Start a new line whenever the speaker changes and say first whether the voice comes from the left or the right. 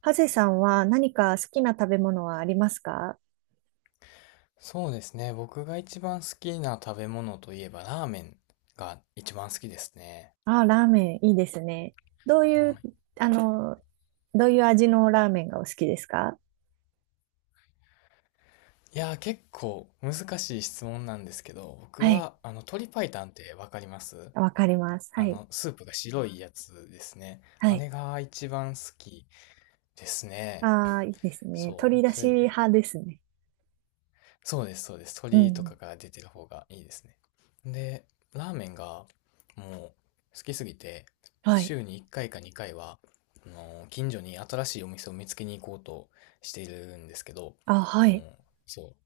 right: ハゼさんは何か好きな食べ物はありますか？
left: そうですね。僕が一番好きな食べ物といえばラーメンが一番好きですね。
right: あー、ラーメンいいですね。どう
left: は
right: いう、
left: い。
right: あの、どういう味のラーメンがお好きですか？
left: 結構難しい質問なんですけど、僕
right: はい。
left: は鶏白湯ってわかります？
right: わかります。は
left: あ
right: い。
left: のスープが白いやつですね。
right: は
left: あ
right: い。
left: れが一番好きですね。
right: ああ、いいですね。
left: そう。
right: 鶏だし派ですね。
left: そうです、そうです。
right: う
left: 鶏とか
right: ん。
left: が出てる方がいいですね。で、ラーメンがもう好きすぎて、
right: はい。
left: 週に1回か2回は、近所に新しいお店を見つけに行こうとしているんですけど、
right: あ、は
left: も
right: い。
left: う、そう。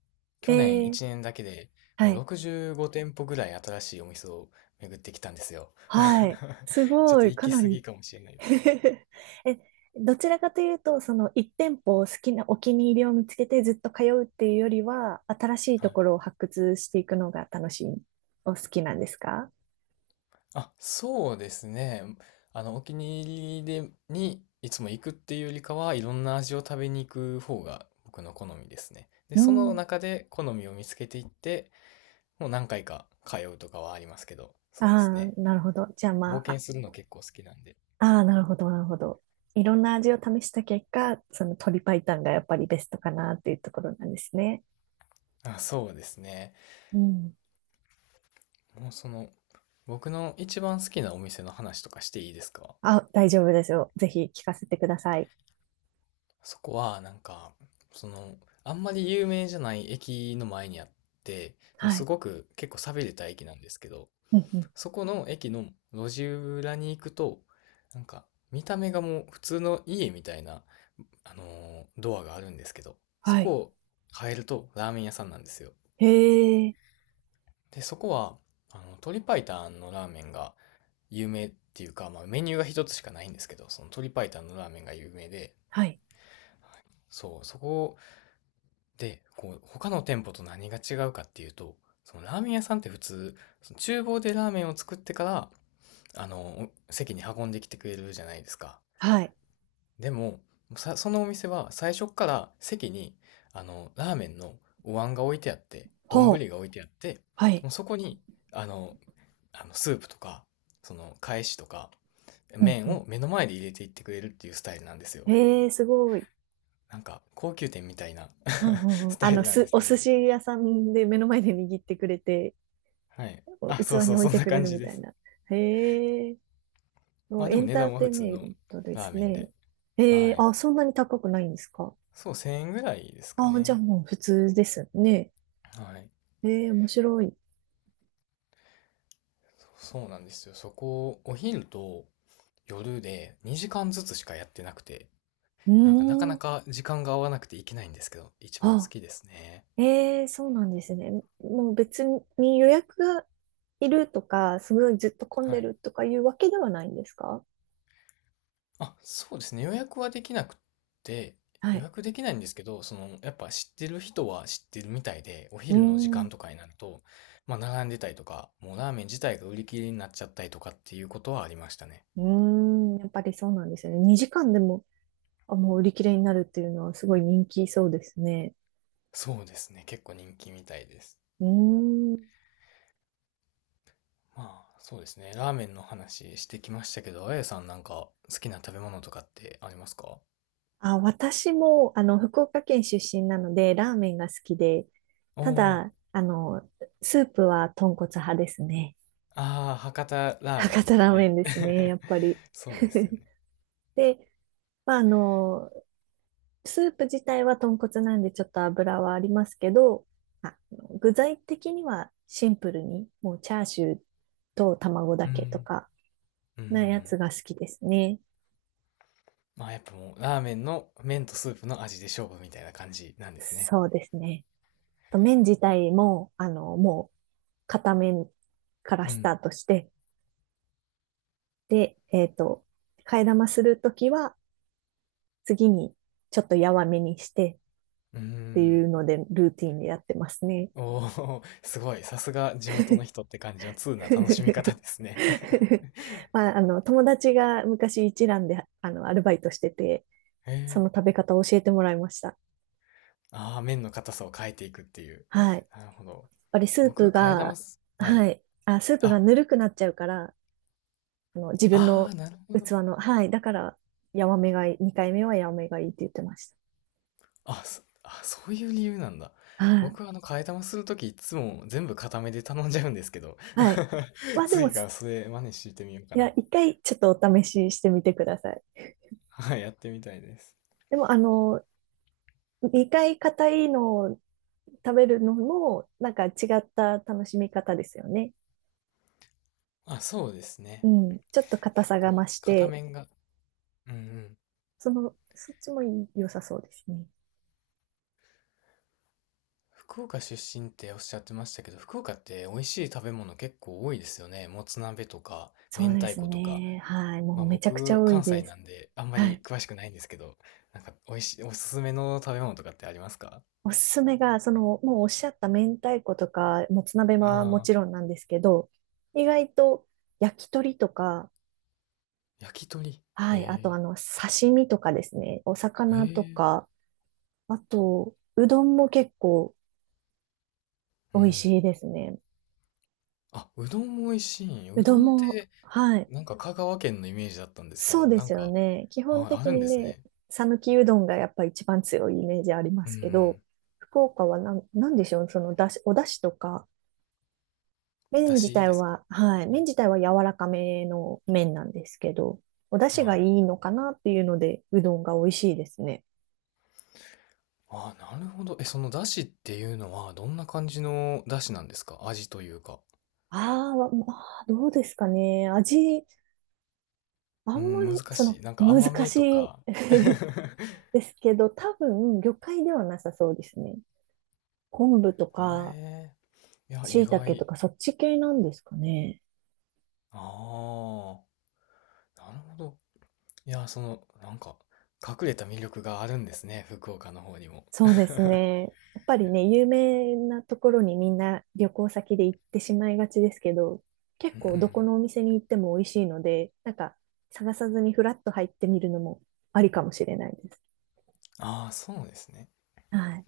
right: え
left: 去年
right: ー、
left: 1年だけで
right: は
left: もう
right: い。
left: 65店舗ぐらい新しいお店を巡ってきたんですよ。
right: はい。す
left: ちょっ
right: ご
left: と
right: い。
left: 行
right: か
left: き
right: な
left: 過ぎ
right: り。
left: かもしれないですけど。
right: え、どちらかというと、その一店舗を好きなお気に入りを見つけてずっと通うっていうよりは、新しい
left: は
right: と
left: い。
right: ころを発掘していくのが楽しい、お好きなんですか？
left: あ、そうですね。お気に入りで、にいつも行くっていうよりかは、いろんな味を食べに行く方が僕の好みですね。で、
right: う
left: その
right: ん。
left: 中で好みを見つけていって、もう何回か通うとかはありますけど、
right: あ
left: そうです
right: あ、
left: ね。
right: なるほど。じゃあ
left: 冒
right: ま
left: 険
right: あ、
left: するの結構好きなんで。
right: ああー、なるほど、なるほど。いろんな味を試した結果、その鶏白湯がやっぱりベストかなっていうところなんですね。
left: あ、そうですね。
right: うん。
left: もうその、僕の一番好きなお店の話とかしていいですか？
right: あ、大丈夫ですよ。ぜひ聞かせてください。
left: そこは、その、あんまり有名じゃない駅の前にあって、その
right: は
left: す
right: い。
left: ごく結構寂れた駅なんですけど、
right: うんうん。
left: そこの駅の路地裏に行くと、なんか見た目がもう普通の家みたいな、ドアがあるんですけど、そ
right: は
left: こ
right: い。
left: を変えるとラーメン屋さんなんですよ。
right: へえ。
left: で、そこは、鶏白湯のラーメンが有名っていうか、まあメニューが一つしかないんですけど、その鶏白湯のラーメンが有名で、
right: はい。
left: そう、そこで、こう、他の店舗と何が違うかっていうと、そのラーメン屋さんって普通、その厨房でラーメンを作ってから、席に運んできてくれるじゃないですか。
right: はい。
left: でも、そのお店は最初っから席に、ラーメンのお椀が置いてあって、丼
right: ほ
left: が
right: う。
left: 置いてあって、
right: はい。
left: もうそこに、あの、あのスープとか、その、返しとか、
right: うん
left: 麺
right: う
left: を
right: ん。
left: 目の前で入れていってくれるっていうスタイルなんですよ。
right: ええ、すごい。
left: なんか、高級店みたいな
right: うんう んうん。
left: スタイルなんです
right: お
left: け
right: 寿
left: ど。
right: 司屋さんで目の前で握ってくれて、
left: はい。
right: お
left: あ、
right: 器
left: そう
right: に
left: そう、
right: 置い
left: そん
right: て
left: な
right: くれ
left: 感
right: る
left: じ
right: み
left: で
right: たい
left: す。
right: な。へえ、も
left: まあ
right: う
left: で
right: エ
left: も
right: ン
left: 値
right: ター
left: 段は
right: テ
left: 普
right: イン
left: 通
right: メ
left: の
right: ントで
left: ラー
right: す
left: メン
right: ね。
left: で。
right: へ
left: は
right: え、
left: い。
right: あ、そんなに高くないんですか？
left: そう、1000円ぐらいですか
right: あ、じゃあ
left: ね。
right: もう普通ですね。
left: はい。
right: ええ、面白い。
left: そうそうなんですよ。そこ、お昼と夜で2時間ずつしかやってなくて、
right: う
left: なんかなか
right: ー
left: な
right: ん。
left: か時間が合わなくていけないんですけど、一番好
right: あ、
left: きですね。
right: ええ、そうなんですね。もう別に予約がいるとか、すごいずっと混ん
left: は
right: で
left: い。
right: るとかいうわけではないんですか？
left: あ、そうですね。予約はできなくて、
right: は
left: 予
right: い。
left: 約できないんですけど、その、やっぱ知ってる人は知ってるみたいで、お
right: うー
left: 昼の時間と
right: ん。
left: かになると、まあ並んでたりとか、もうラーメン自体が売り切れになっちゃったりとかっていうことはありましたね。
right: うーん、やっぱりそうなんですよね。2時間でも、あ、もう売り切れになるっていうのはすごい人気そうですね。
left: そうですね。結構人気みたいです。
right: うーん。
left: まあ、そうですね。ラーメンの話してきましたけど、あやさんなんか好きな食べ物とかってありますか？
right: あ、私も、福岡県出身なので、ラーメンが好きで、
left: お
right: た
left: ー、
right: だ、スープは豚骨派ですね。
left: ああ、博多ラーメ
right: 博
left: ンっ
right: 多ラ
left: て
right: ーメ
left: ね。
right: ンですね、や っぱり。
left: そうですよ ね。
right: で、まあ、スープ自体は豚骨なんでちょっと油はありますけど、あ具材的にはシンプルに、もうチャーシューと卵だ
left: うん。
right: けとか、
left: うんう
right: なやつ
left: ん。
right: が好きですね。
left: まあやっぱもう、ラーメンの麺とスープの味で勝負みたいな感じなんですね。
right: そうですね。と麺自体も、もう、片面から
left: う
right: スタ
left: ん。
right: ートして、で、替え玉するときは、次にちょっとやわめにして
left: う
right: ってい
left: ん。
right: うので、ルーティンでやってますね。
left: おお、すごい。さすが地元の人って感じの通な楽しみ方で すね。
right: まあ、友達が昔一蘭で、アルバイトしてて、
left: へ
right: そ
left: え。
right: の食べ方を教えてもらいました。
left: ああ、麺の硬さを変えていくっていう。
right: はい。やっ
left: なるほど。
right: ぱりスー
left: 僕、
right: プ
left: 替え玉
right: が、
left: すは
right: は
left: い。
right: い。あ、スープが
left: あ、
right: ぬるくなっちゃうから、自分
left: あ
right: の
left: あ、なるほ
right: 器
left: ど。
right: の、はい。だから、ヤマメがいい、2回目はヤマメがいいって言ってまし
left: あ、そういう理由なんだ。
right: た。はい。
left: 僕は替え玉するときいつも全部固めで頼んじゃうんですけど、
right: はい。ま あでも、
left: 次からそれ真似してみようか
right: いや、
left: な。
right: 1回ちょっとお試ししてみてください。
left: はい、やってみたいです。
right: でも、2回硬いのを食べるのも、なんか違った楽しみ方ですよね。
left: あ、そうです
right: う
left: ね。
right: ん。ちょっと硬
left: 結
right: さが
left: 構、
right: 増し
left: 片
right: て、
left: 面が、うんうん。
right: そっちも良さそうですね。
left: 福岡出身っておっしゃってましたけど、福岡って美味しい食べ物結構多いですよね。もつ鍋とか、
right: そ
left: 明
right: うで
left: 太
right: す
left: 子とか。
right: ね。はい。
left: ま
right: も
left: あ
right: うめちゃくちゃ
left: 僕、
right: 多い
left: 関西
right: で
left: な
right: す。
left: んであんま
right: は
left: り
right: い。
left: 詳しくないんですけど、なんか美味しい、おすすめの食べ物とかってありますか？
right: おすすめが、もうおっしゃった明太子とか、もつ鍋はも
left: ああ
right: ち
left: ー。
right: ろんなんですけど、意外と焼き鳥とか、
left: 焼き鳥。
right: はい、あと
left: へ
right: 刺身とかですね、お
left: え。へ
right: 魚と
left: え。
right: か、あと、うどんも結構
left: う
right: 美味し
left: ん。
right: いですね。
left: あ、うどんも美味しい。
right: う
left: うど
right: どん
left: んっ
right: も、
left: て、
right: はい、
left: なんか香川県のイメージだったんですけ
right: そう
left: ど、
right: で
left: なん
right: すよ
left: か、
right: ね。基本
left: あ、あ
right: 的
left: るん
right: に
left: です
right: ね、
left: ね。
right: 讃岐うどんがやっぱ一番強いイメージありま
left: うんう
right: すけど、
left: ん。
right: 福岡はなんでしょう、そのだし、お出汁とか、麺
left: だ
right: 自
left: し
right: 体
left: ですか？
right: は、はい、
left: は
right: 麺
left: い。
right: 自体は柔らかめの麺なんですけど、お出汁が
left: は
right: い
left: い。
right: いのかなっていうので、うどんが美味しいですね。
left: あ、なるほど。え、そのだしっていうのは、どんな感じのだしなんですか？味というか。
right: まあ、どうですかね。味、あ
left: う
right: んま
left: ん、難
right: り、
left: しい。なんか
right: 難
left: 甘め
right: し
left: と
right: い
left: か。へ
right: ですけど、多分、魚介ではなさそうですね。昆布とか、
left: え。いや、意
right: 椎茸と
left: 外。
right: か、そっち系なんですかね。
left: ああ。なるほど。いや、その、なんか、隠れた魅力があるんですね、福岡の方にも。
right: そうですね。やっぱりね、有名なところにみんな旅行先で行ってしまいがちですけど、結
left: う
right: 構どこ
left: ん。
right: のお店に行っても美味しいので、なんか探さずにフラッと入ってみるのもありかもしれないです。
left: ああ、そうですね。
right: はい。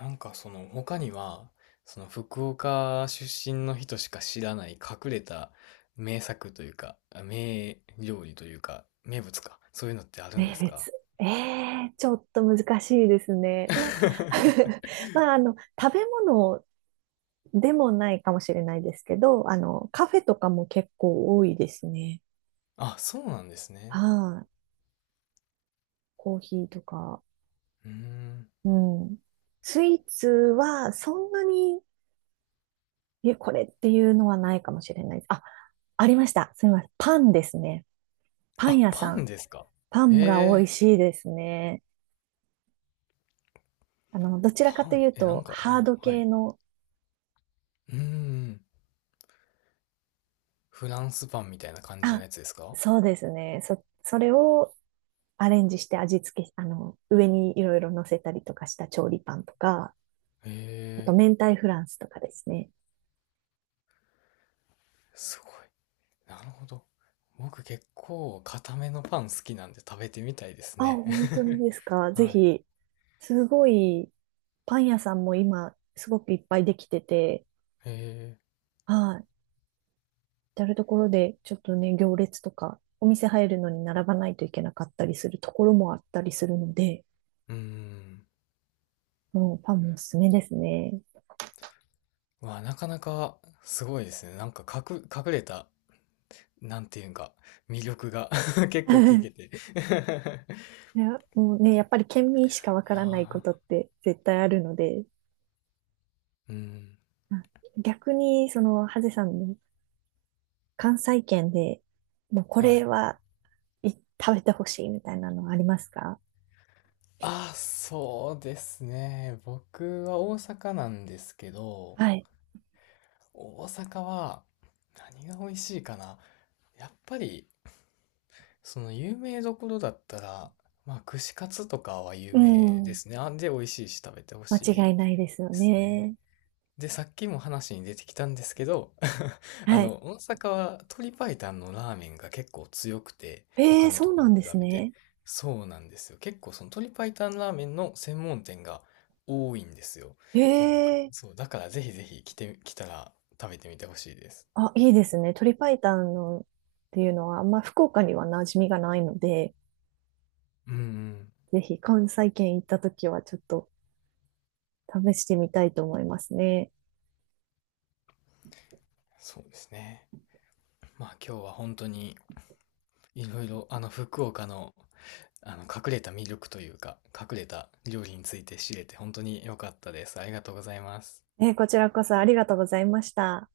left: 他には、その福岡出身の人しか知らない隠れた名作というか、名料理というか、名物か、そういうのってあるんで
right: 名
left: す
right: 物。
left: か？
right: えちょっと難しいですね。まあ、まあ、食べ物でもないかもしれないですけど、カフェとかも結構多いですね。
left: あ、そうなんですね。
right: はい、コーヒーとか。
left: うーん。
right: うん。スイーツはそんなに、これっていうのはないかもしれない。あ、ありました。すみません。パンですね。パン
left: あ、
right: 屋
left: パ
right: さ
left: ン
right: ん。
left: ですか。
right: パンが美味
left: へえ、
right: しいですね。どちらか
left: パ
right: とい
left: ン。
right: う
left: え、なん
right: と、
left: か、
right: ハー
left: あ、
right: ド
left: は
right: 系
left: い。
right: の、
left: うーん。フランスパンみたいな感じの
right: あ、
left: やつですか？
right: そうですね。それをアレンジして味付け、上にいろいろ乗せたりとかした調理パンとか、
left: へ、
right: あと明太フランスとかですね。
left: すごい。なるほど。僕結構固めのパン好きなんで食べてみたいです
right: あ、
left: ね。
right: 本当にですか。ぜ
left: はい。
right: ひ、すごい、パン屋さんも今、すごくいっぱいできてて、
left: へえ。
right: はい。至るところで、ちょっとね、行列とか、お店入るのに並ばないといけなかったりするところもあったりするので、
left: うーん。
right: もうパンもおすすめですね。
left: わ、なかなかすごいですね。隠れた、なんていうんか、魅力が 結構聞けて。い
right: いや、もうね、やっぱり県民しかわからないこ
left: や
right: とって絶対あるので、
left: ー、うん。
right: あ逆に、ハゼさんの関西圏で、もうこ
left: は
right: れ
left: い。
right: はい食べてほしいみたいなのはありますか？
left: あー、そうですね。僕は大阪なんですけど、
right: はい。
left: 大阪は何が美味しいかな。やっぱりその有名どころだったら、まあ、串カツとかは有
right: う
left: 名で
right: ん。
left: すね。あんで、美味しいし食べてほしい
right: 間違い
left: で
right: ないですよ
left: すね。
right: ね。
left: で、さっきも話に出てきたんですけど、あ
right: はい。
left: の、大阪は鶏白湯のラーメンが結構強くて、
right: え
left: 他
right: え、
left: の
right: そ
left: と
right: う
left: こ
right: な
left: に
right: ん
left: 比
right: で
left: べ
right: す
left: て。
right: ね。
left: そうなんですよ。結構その鶏白湯ラーメンの専門店が多いんですよ。
right: え
left: なんか
right: え、
left: そう、だからぜひぜひ来て、来たら食べてみてほしいです。
right: あ、いいですね。鶏白湯のっていうのは、あんま福岡には馴染みがないので、
left: うんうん。
right: ぜひ関西圏行った時はちょっと試してみたいと思いますね。
left: そうですね。まあ今日は本当にいろいろあの福岡のあの隠れた魅力というか隠れた料理について知れて本当に良かったです。ありがとうございます。
right: こちらこそありがとうございました。